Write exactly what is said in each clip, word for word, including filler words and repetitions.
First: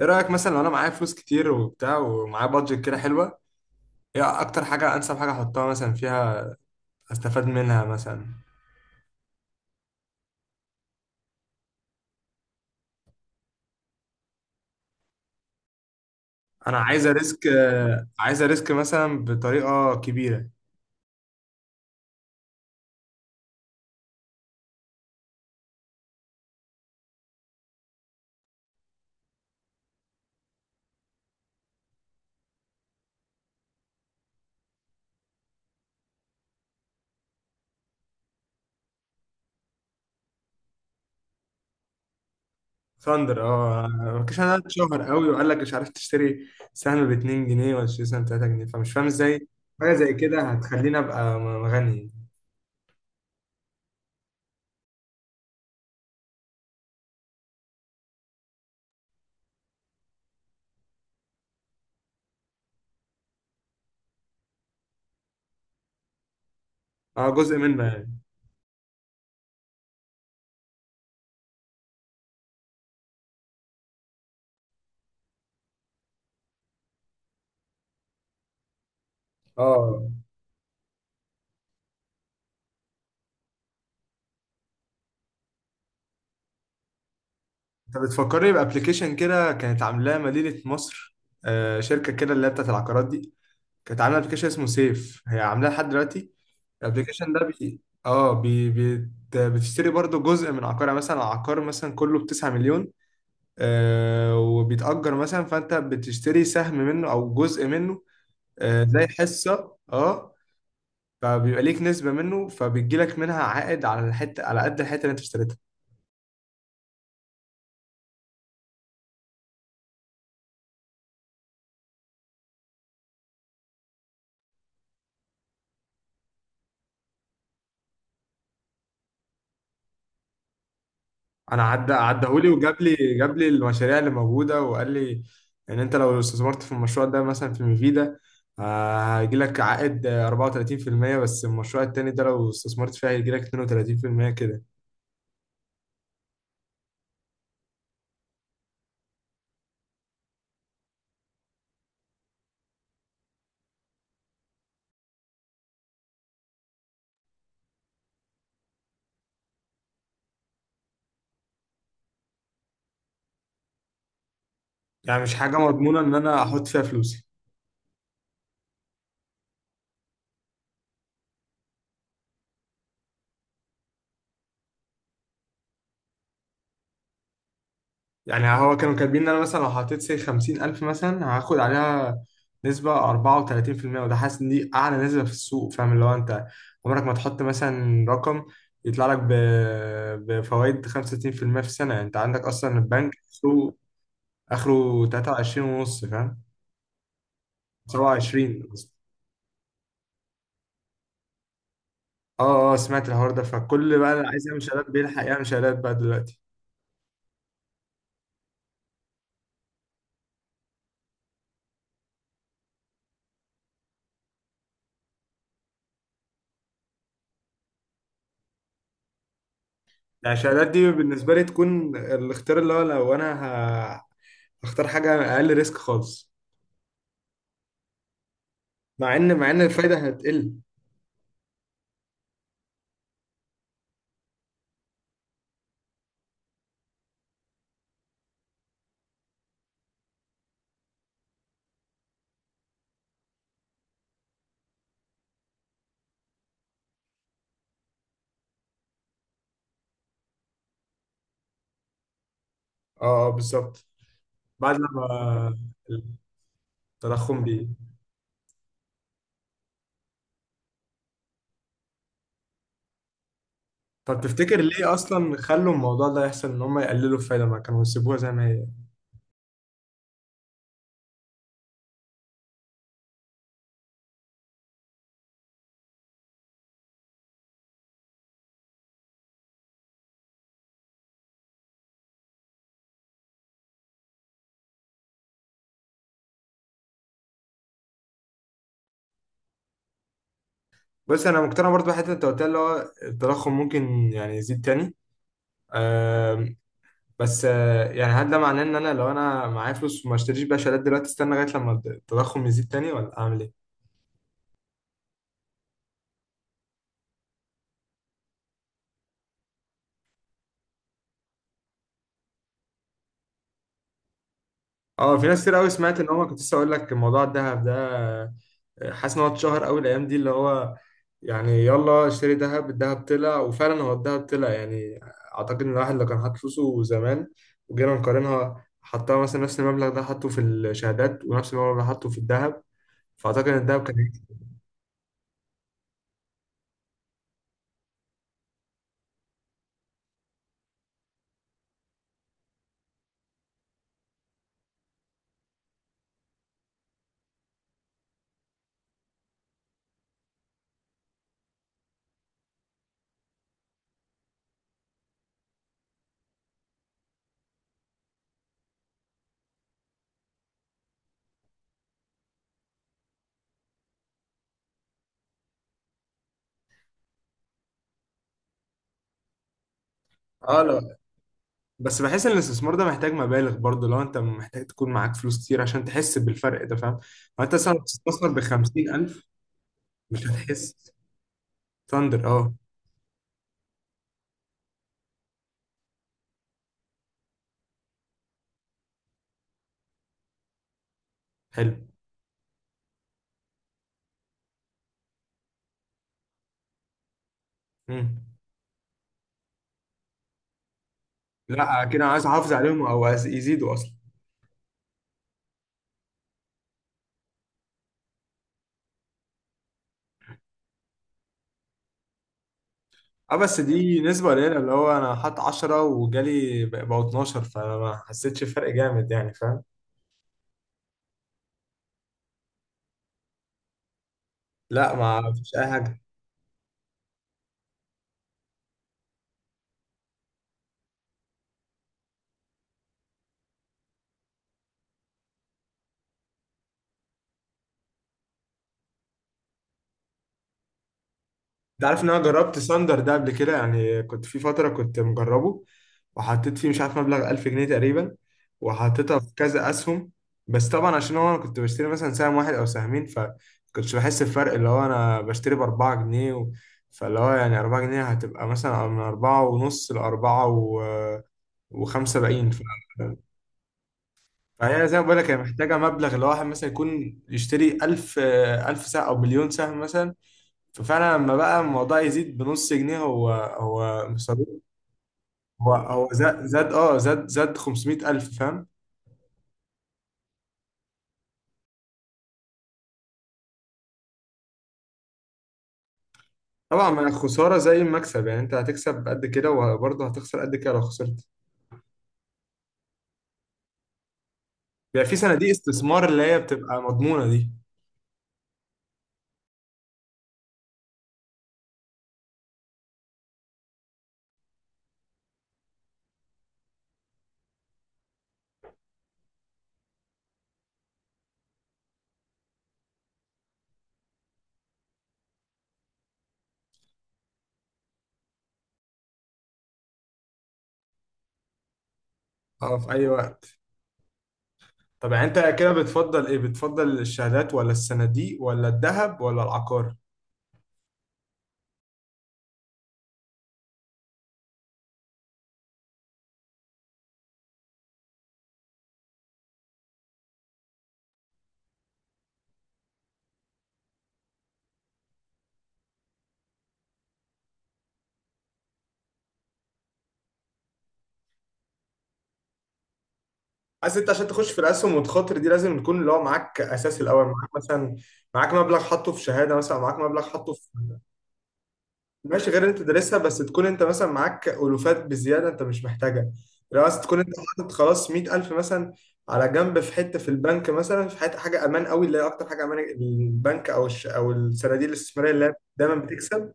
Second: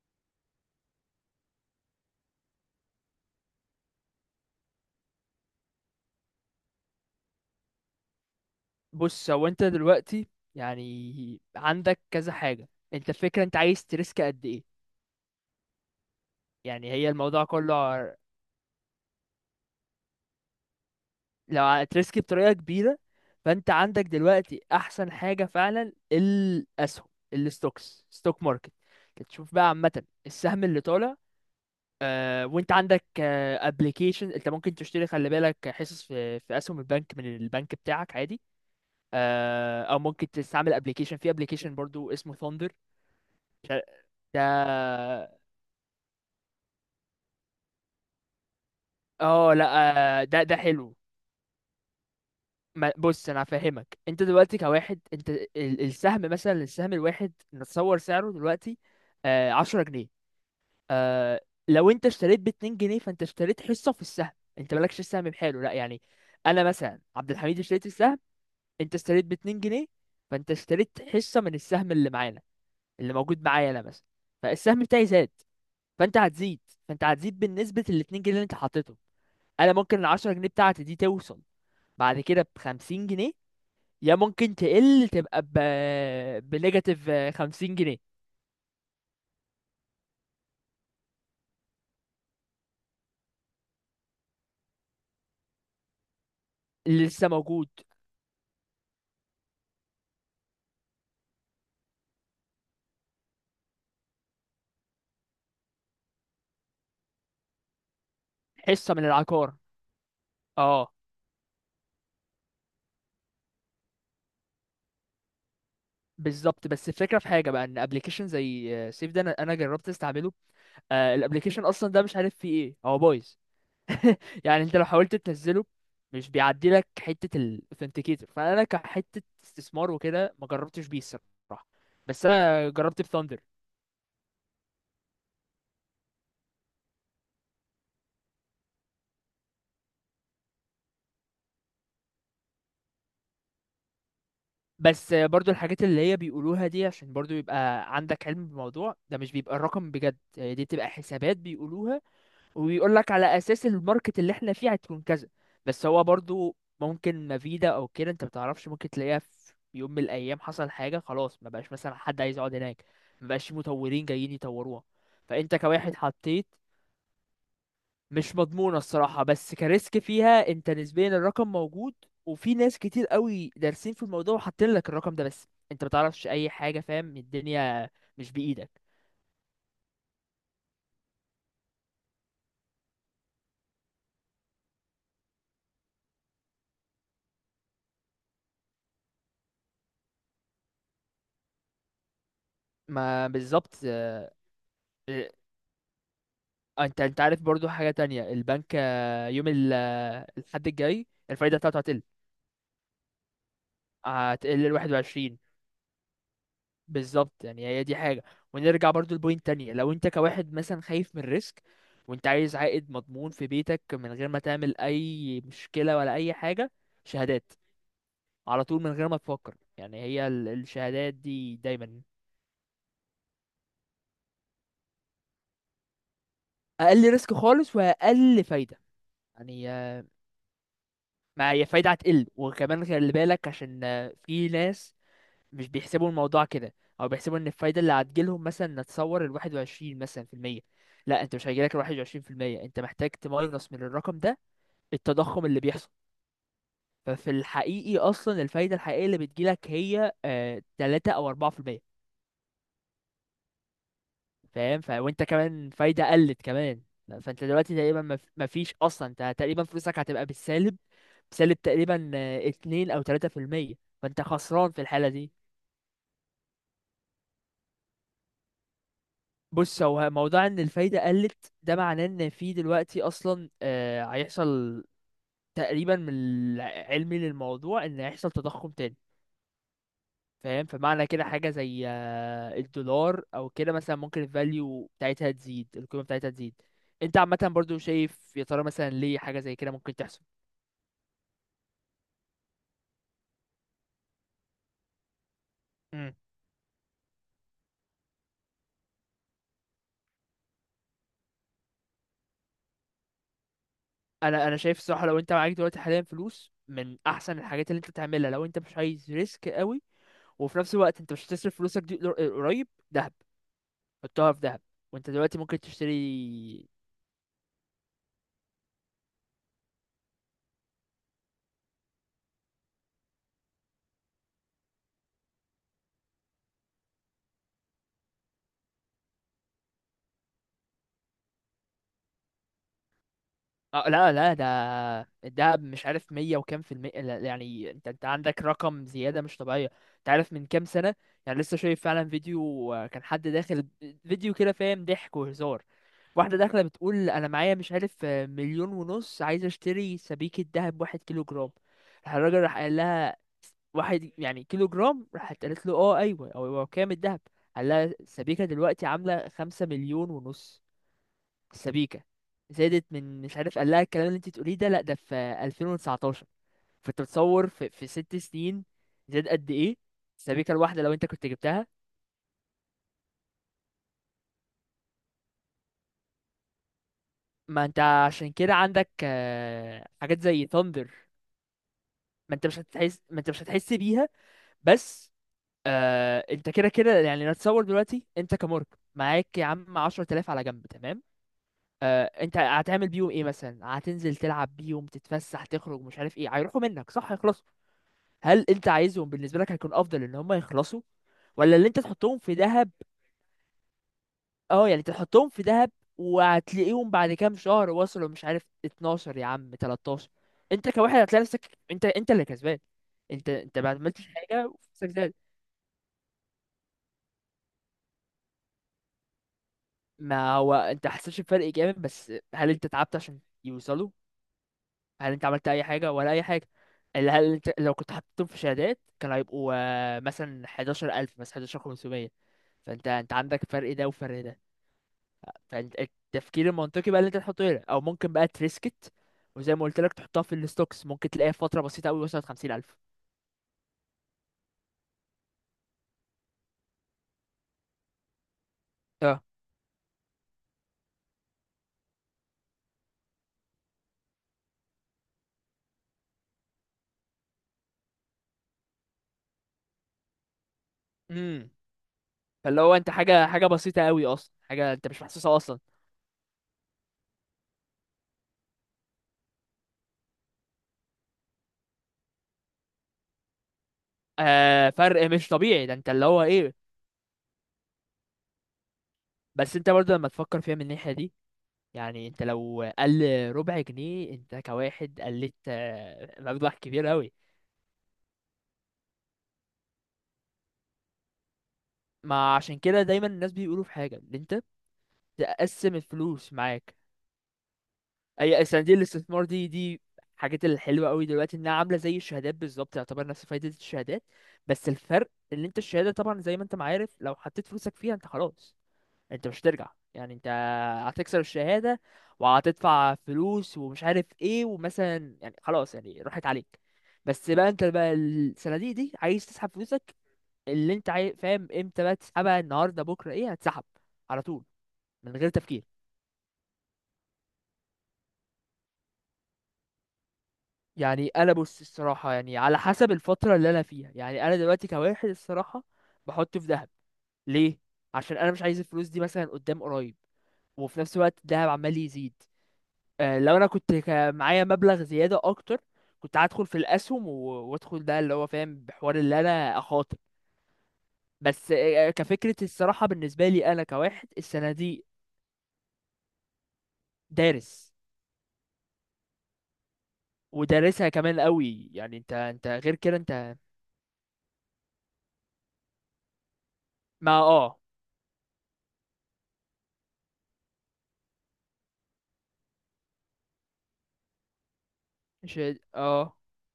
ايه رايك مثلا لو انا معايا فلوس كتير وبتاع ومعايا بادجت كده حلوه؟ ايه اكتر حاجه انسب حاجه احطها مثلا فيها؟ استفاد منها مثلا. بص، هو انت دلوقتي يعني عندك كذا حاجة. انت الفكرة، انت عايز تريسك قد ايه؟ انا يعني هي عايزه الموضوع ريسك، كله آه، ع- عايزه ريسك مثلا بطريقه كبيره. لو ع- تريسك بطريقة كبيرة، فانت عندك دلوقتي احسن حاجة فعلا، الاسهم، الستوكس، ستوك ماركت. تشوف بقى عامة السهم اللي طالع. آه، وانت عندك ابلكيشن، انت ممكن تشتري، خلي بالك، حصص في في اسهم البنك من البنك بتاعك عادي. آه، او ممكن تستعمل ابلكيشن، في ابلكيشن برضو اسمه ثاندر. ثاندر، اه. مفيش، انا اتشهر قوي ده. وقال لك مش عارف تشتري سهم ب اتنين جنيه ولا تشتري سهم ب تلاتة جنيه، فمش فاهم ازاي اه لا، حاجه زي آه، كده ده ده حلو. هتخليني ابقى م- غني. ما- بص، انا هفهمك. انت دلوقتي كواحد، انت ال- السهم مثلا، السهم الواحد نتصور سعره دلوقتي آه عشرة جنيه. آه، لو انت اشتريت باتنين جنيه، فانت اشتريت حصة في السهم. انت مالكش السهم بحاله، لا يعني. انا مثلا اه، عبد جزء الحميد منه اشتريت يعني. السهم، انت اشتريت باتنين جنيه، فانت اشتريت حصة من السهم اللي معانا، اللي موجود معايا انا مثلا. فالسهم بتاعي زاد، فانت هتزيد فانت هتزيد بالنسبة للاتنين جنيه اللي انت حطيتهم. انا ممكن اه، العشرة جنيه بتاعتي دي توصل بعد كده بخمسين جنيه، يا ممكن تقل تبقى ب بنيجاتيف خمسين جنيه. انت بتفكرني بابلكيشن كده كانت عاملاه مدينه مصر، آه، شركه كده اللي هي بتاعت العقارات دي. كانت عامله ابلكيشن اسمه سيف، هي عاملاه لحد دلوقتي. اللي لسه الابلكيشن ده موجود. بي... اه بي... بي... بتشتري برضو جزء من عقارها، مثلا عقار مثلا كله ب تسعة مليون، آه وبيتأجر مثلا، فانت بتشتري سهم منه او جزء منه، آه حصة من زي العقار، حصة، اه. اه، فبيبقى ليك نسبة منه، فبيجي لك منها عائد على الحتة على قد الحتة اللي انت اشتريتها. بالظبط. بس الفكرة في حاجة بقى، ان ابلكيشن زي سيف ده، انا أنا جربت استعمله. آه الابلكيشن اصلا ده مش عارف فيه ايه، هو بايظ. يعني انت لو حاولت تنزله، مش بيعدي لك حتة الاوثنتيكيتور، فانا كحتة استثمار وكده ما جربتش بيه الصراحة. انا عدى بس عدهولي انا وجاب لي جربت جاب بثاندر. لي المشاريع اللي موجوده وقال لي ان انت لو استثمرت في المشروع ده مثلا في ميفيدا، آه، هيجي لك عائد آه، اربعة وتلاتين في المية. بس المشروع التاني ده لو استثمرت فيه هيجي لك اتنين وتلاتين في المية كده. بس برضو الحاجات اللي هي بيقولوها دي، عشان برضو يبقى عندك علم بالموضوع ده، مش بيبقى الرقم بجد، هي دي بتبقى حسابات بيقولوها، وبيقول لك على اساس الماركت اللي احنا فيه هتكون كذا. بس هو برضو ممكن مفيدة او كده انت بتعرفش، ممكن تلاقيها في يوم من الايام حصل حاجة خلاص، ما بقاش مثلا حد عايز يقعد هناك، ما بقاش في مطورين جايين يطوروها. يعني مش فانت حاجه كواحد مضمونه ان انا حطيت، احط فيها فلوسي. مش مضمونة الصراحة، بس كريسك فيها انت نسبيا الرقم موجود، وفي ناس كتير قوي دارسين في الموضوع وحاطين لك الرقم ده. بس انت متعرفش اي حاجة، فاهم، الدنيا مش يعني بإيدك. هو كانوا كاتبين ان انا مثلا لو حطيت سي خمسين الف مثلا هاخد عليها نسبة اربعة وتلاتين في المية، وده حاسس ان دي اعلى نسبة في السوق. فاهم اللي هو انت عمرك ما تحط مثلا رقم يطلع لك ب... بفوائد خمسة وستين في المية في المية في السنة؟ يعني انت عندك اصلا البنك ما بالظبط، سوق اه. اخره تلاتة وعشرين ونص، فاهم، انت انت عارف برضو حاجة تانية، سبعة وعشرين البنك قصدي. اه، يوم ال- اه، الحد الجاي الفايدة بتاعته هتقل، اه اه، سمعت الحوار ده، فكل بقى اللي عايز هتقل يعمل لواحد شهادات بيلحق واحد وعشرين، يعمل شهادات بقى دلوقتي. بالظبط. يعني هي دي حاجة، ونرجع برضو لبوينت تانية، لو انت كواحد مثلا خايف من الريسك، وانت عايز عائد مضمون في بيتك من غير ما تعمل اي مشكلة ولا اي حاجة، شهادات. على طول من غير ما تفكر، يعني هي يعني ال- الشهادات دي الشهادات بالنسبة لي دي تكون دايما. الاختيار، اللي هو لو انا ه- هختار حاجة اقل ريسك خالص. اقل ريسك خالص واقل فايدة. مع ان مع ان يعني الفايده آه، هتقل. ما هي فايدة هتقل، وكمان خلي بالك عشان آه، في ناس مش بيحسبوا الموضوع كده، او بيحسبوا ان الفايدة اللي هتجيلهم مثلا، نتصور الواحد وعشرين مثلا في المية. لا، انت مش هيجيلك الواحد وعشرين في المية، انت محتاج تماينس من الرقم ده التضخم اللي بيحصل. ففي الحقيقي اصلا الفايدة الحقيقية اللي بتجيلك هي آه تلاتة او اربعة في المية. اه، آه، بالظبط. بعد فاهم. ف وانت لما كمان فايدة قلت كمان. التضخم فانت بي دلوقتي تقريبا مف- مفيش اصلا، انت تقريبا فلوسك هتبقى بالسالب، بسالب تقريبا آه، اتنين او تلاتة في المية. طب فانت تفتكر خسران في ليه الحالة دي. اصلا خلوا الموضوع ده يحصل، ان هم يقللوا الفايده ما كانوا يسيبوها زي ما هي؟ بص، هو موضوع ان الفايدة قلت ده معناه ان في دلوقتي اصلا آه هيحصل تقريبا، من علمي للموضوع، ان هيحصل تضخم تاني. فاهم، فمعنى كده حاجة زي آه، الدولار او كده مثلا، ممكن الفاليو بتاعتها تزيد، القيمة بتاعتها تزيد. انت عامة برضو شايف يا ترى مثلا ليه حاجة زي كده ممكن تحصل؟ بس انا مقتنع برضه بحته انت قلتها، اللي هو التضخم ممكن يعني يزيد تاني. مم. آم، بس آه، يعني هل ده معناه ان انا لو انا معايا فلوس وما اشتريش بقى شهادات دلوقتي استنى لغايه لما التضخم يزيد تاني، ولا اعمل ايه؟ انا انا شايف الصراحة، لو انت معاك دلوقتي حاليا فلوس، من احسن الحاجات اللي انت تعملها لو انت مش عايز ريسك قوي، وفي نفس الوقت انت مش هتصرف فلوسك دي قر- قريب، دهب. حطها في دهب، وانت اه، في دلوقتي ناس كتير ممكن قوي سمعت، ان هو كنت لسه تشتري. اقول لك موضوع الذهب ده، حاسس ان هو اتشهر قوي الايام دي، اللي هو يعني يلا اشتري دهب، الدهب طلع. وفعلا هو الدهب طلع يعني. اعتقد ان الواحد لو كان حاطط فلوسه زمان وجينا نقارنها، حطها مثلا نفس المبلغ ده حطه في الشهادات ونفس المبلغ ده حطه في الذهب، فاعتقد ان الذهب اه كان لا، لا هيكسب. ده، الدهب مش عارف مية وكام في المية، لا، يعني انت انت عندك رقم زيادة مش طبيعية. انت عارف من كام سنة، يعني لسه شايف فعلا فيديو آه، كان حد داخل فيديو كده، فاهم، ضحك وهزار. واحدة داخلة بتقول انا معايا مش عارف آه، مليون ونص، عايزة اشتري سبيكة دهب واحد كيلو جرام. راح الراجل راح قال لها واحد يعني كيلو جرام، راحت قالت له اه ايوه، هو هو كام الدهب؟ قال لها السبيكة دلوقتي عاملة خمسة مليون ونص. السبيكة زادت من مش عارف، قال لها الكلام اللي انت تقوليه ده، لا ده في ألفين وتسعتاشر. فانت بتصور في, في ست سنين زاد قد ايه السبيكة اه، الواحدة لو لا. انت كنت جبتها. بس بحس ان الاستثمار ده محتاج مبالغ برضه، لو انت محتاج تكون معاك فلوس كتير عشان تحس بالفرق ده، فاهم؟ لو انت ما مثلا انت بتستثمر عشان ب كده عندك خمسين الف آه، حاجات مش زي هتحس. ثاندر. ثاندر، ما انت اه. مش هتحس ما انت مش هتحس بيها. بس، آه انت كده كده يعني، نتصور دلوقتي انت كمارك، معاك يا عم عشر تلاف على جنب، تمام. حلو. آه انت هتعمل بيهم ايه مثلا، هتنزل تلعب بيهم، تتفسح، تخرج، مش عارف ايه، هيروحوا منك صح، يخلص. مم. هل انت عايزهم؟ بالنسبه لك هيكون افضل ان هم يخلصوا، ولا اللي انت لا، كده تحطهم عايز في احافظ دهب؟ عليهم او عايز يزيدوا اصلا. اه يعني تحطهم في دهب، وهتلاقيهم بعد كام شهر وصلوا مش عارف اتناشر، يا عم تلتاشر. انت كواحد هتلاقي نفسك، انت انت اللي كسبان، انت اه، انت بس ما دي عملتش نسبة حاجه قليلة، اللي وفلوسك هو انا زادت. حاط عشرة وجالي بق- بقوا اثنا عشر، فانا ما حسيتش بفرق جامد يعني، فاهم؟ ما هو انت حسيتش بفرق جامد، بس هل انت تعبت عشان يوصلوا؟ لا، هل انت ما عملت فيش اي اي حاجه حاجة. ولا اي حاجه؟ اللي هل انت لو كنت حطيتهم في شهادات، كان هيبقوا آه، مثلا حداشر الف، مثلا حداشر الف وخمسمية. فانت انت عندك فرق ده وفرق ده. فالتفكير المنطقي بقى اللي انت تحطه هنا، او ممكن بقى تريسكت، وزي ما قلت لك تحطها في الستوكس، ممكن تلاقيها في فتره انت بسيطه قوي عارف ان انا وصلت جربت خمسين الف. ساندر ده قبل كده يعني، كنت في فترة كنت مجربه، وحطيت فيه مش عارف مبلغ الف جنيه تقريبا، وحطيتها اه. في كذا اسهم. بس طبعا عشان هو انا كنت بشتري مثلا سهم واحد او سهمين فكنتش بحس بفرق، اللي هو انا بشتري ب اربعة جنيه و... فاللي هو يعني اربعة جنيه هتبقى مثلا من اربعة ونص ل اربعة و... امم وخمسة وسبعين. فاللي هو انت حاجه، حاجه بسيطه قوي اصلا، حاجه انت فهي زي مش ما بقول لك هي محسوسها اصلا. محتاجة مبلغ اللي هو واحد مثلا يكون يشتري الف الف سهم أو مليون سهم مثلا. ففعلا لما بقى الموضوع يزيد بنص جنيه، هو هو مصدر. آه فرق مش طبيعي هو ده، انت اللي هو هو زاد ايه. زاد اه زاد زاد خمسميت الف، فاهم؟ بس انت برضه لما تفكر فيها من الناحيه دي، يعني انت لو قل ربع جنيه، انت كواحد قلت آه، مبلغ كبير طبعا، ما قوي. خسارة زي المكسب يعني، أنت هتكسب قد كده وبرضه هتخسر قد كده لو خسرت. ما عشان كده دايما الناس بيقولوا في حاجه، ان انت بيبقى في صناديق تقسم استثمار اللي الفلوس هي معاك. بتبقى مضمونة دي. اي، صناديق الاستثمار دي دي حاجات الحلوه قوي دلوقتي، انها عامله زي الشهادات بالظبط، تعتبر نفس فايده الشهادات. بس الفرق ان انت الشهاده طبعا زي ما انت ما عارف، لو حطيت فلوسك فيها انت خلاص، انت مش هترجع، يعني انت هتكسر الشهاده وهتدفع فلوس ومش عارف ايه، ومثلا يعني خلاص، يعني راحت عليك. بس بقى، انت بقى الصناديق دي عايز تسحب فلوسك اللي انت عاي... فاهم؟ امتى بقى تسحبها؟ اه، النهارده في أي بكره ايه وقت. هتسحب؟ على طول طب من يعني غير أنت تفكير. كده بتفضل إيه؟ بتفضل الشهادات ولا الصناديق ولا الذهب ولا العقار؟ يعني انا، بص الصراحه، يعني على حسب الفتره اللي انا فيها، يعني انا دلوقتي كواحد الصراحه بحطه في ذهب. ليه؟ عشان انا مش عايز الفلوس دي مثلا قدام قريب، وفي نفس الوقت الذهب عمال يزيد. آه لو انا كنت كا- معايا مبلغ زياده اكتر، كنت هدخل في الاسهم و- وادخل ده اللي هو، فاهم، بحوار اللي انا اخاطر. بس، آه، آه، كفكره الصراحه بالنسبه لي انا عايز كواحد انت عشان تخش السنه في دي. الاسهم والتخاطر دي لازم يكون اللي هو معاك اساس الاول، معاك دارس مثلا، معاك مبلغ حاطه في شهاده مثلا، معاك مبلغ حاطه في ودارسها كمان قوي، يعني انت انت ماشي، غير اللي غير انت كده دارسها، انت. بس تكون انت مثلا معاك الوفات بزياده انت مش محتاجها. لو عايز تكون ما انت اه حاطط خلاص ميت الف مثلا على جنب في حته في البنك، مثلا في حته حاجه امان قوي اللي هي اكتر حاجه امان، البنك او الش... او الصناديق الاستثماريه مش اللي هي دايما اه بتكسب.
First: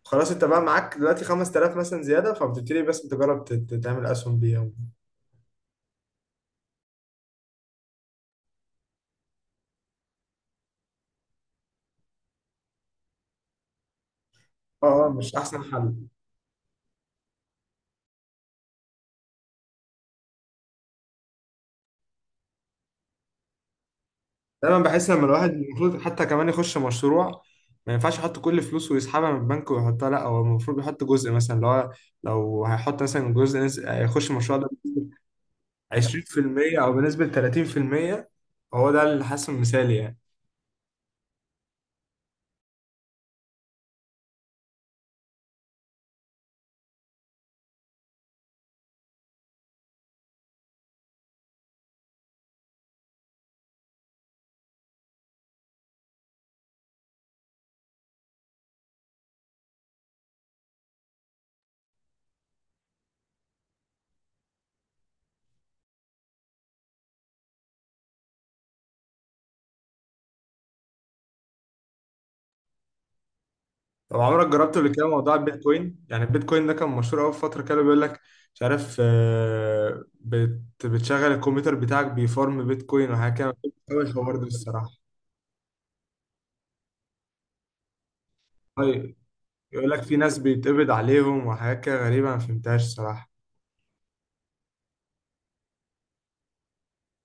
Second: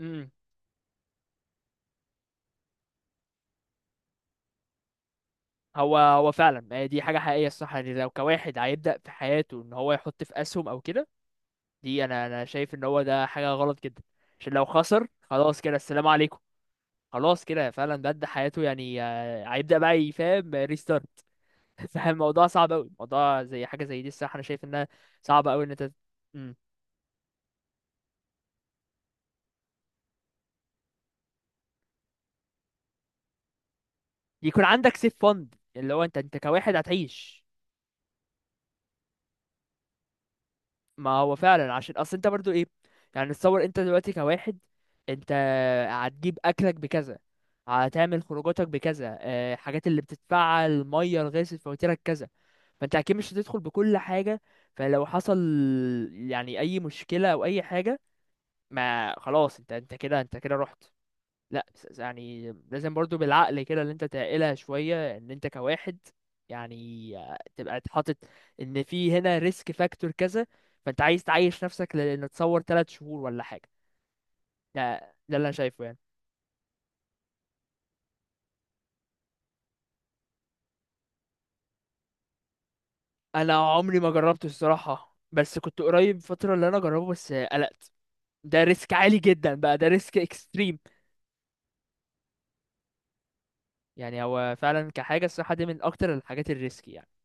امم خلاص، انت بقى معاك دلوقتي خمست الاف مثلا زياده، فبتبتدي بس تجرب ت- ت- تعمل اسهم بيها. هو هو فعلا هي دي حاجة حقيقية الصح، يعني لو كواحد هيبدأ في حياته ان هو يحط في اسهم او كده، دي، انا انا شايف ان هو ده حاجة غلط جدا. عشان لو اه خسر، اه، مش خلاص احسن كده حل. السلام عليكم، خلاص كده فعلا بدأ حياته. يعني آه، هيبدأ بقى يفهم ريستارت. فالموضوع صعب قوي، موضوع زي حاجة زي دي الصح، انا شايف دايما انها بحس لما الواحد صعبة قوي ان انت. المفروض حتى كمان مم. يخش مشروع ما ينفعش يحط كل فلوسه ويسحبها من البنك ويحطها، لا، هو المفروض يحط جزء مثلا اللي هو، لو هيحط مثلا جزء نس- يخش المشروع يكون ده عندك سيف فند، اللي هو انت انت كواحد عشرين في المية او بنسبة هتعيش. تلاتين في المية. هو ده اللي حاسه مثالي يعني. ما هو فعلا، عشان اصل انت برضو ايه، يعني تصور انت دلوقتي كواحد، انت هتجيب اكلك بكذا، هتعمل خروجاتك بكذا، آه، حاجات اللي بتدفعها، الميه، الغاز، الفواتيرك كذا. فانت اكيد مش هتدخل بكل حاجه، فلو حصل يعني اي مشكله او اي حاجه، ما خلاص انت انت كده انت كده رحت. لا، بس- يعني لازم برضو بالعقل كده، اللي انت تعقلها شوية، ان انت كواحد يعني آه، تبقى اتحاطط، ان في هنا ريسك فاكتور كذا. فانت عايز تعيش نفسك، لان تصور ثلاث شهور ولا حاجة. طب عمرك جربت ده قبل كده موضوع ده اللي انا شايفه البيتكوين؟ يعني. يعني البيتكوين ده كان مشهور قوي في فترة، كده بيقول لك مش عارف، آه، بت- بتشغل الكمبيوتر بتاعك بيفارم بيتكوين وحاجة كده، ما انا كنتش عمري أوي ما الحوار ده جربته الصراحة. الصراحة، بس كنت قريب فترة اللي انا اجربه، بس آه، قلقت. ده ريسك طيب، عالي جدا بقى، ده يقول لك في ريسك ناس اكستريم. بيتقبض عليهم وحاجات كده غريبة ما فهمتهاش الصراحة. يعني هو فعلا كحاجة الصراحة دي من اكتر الحاجات الريسكي يعني.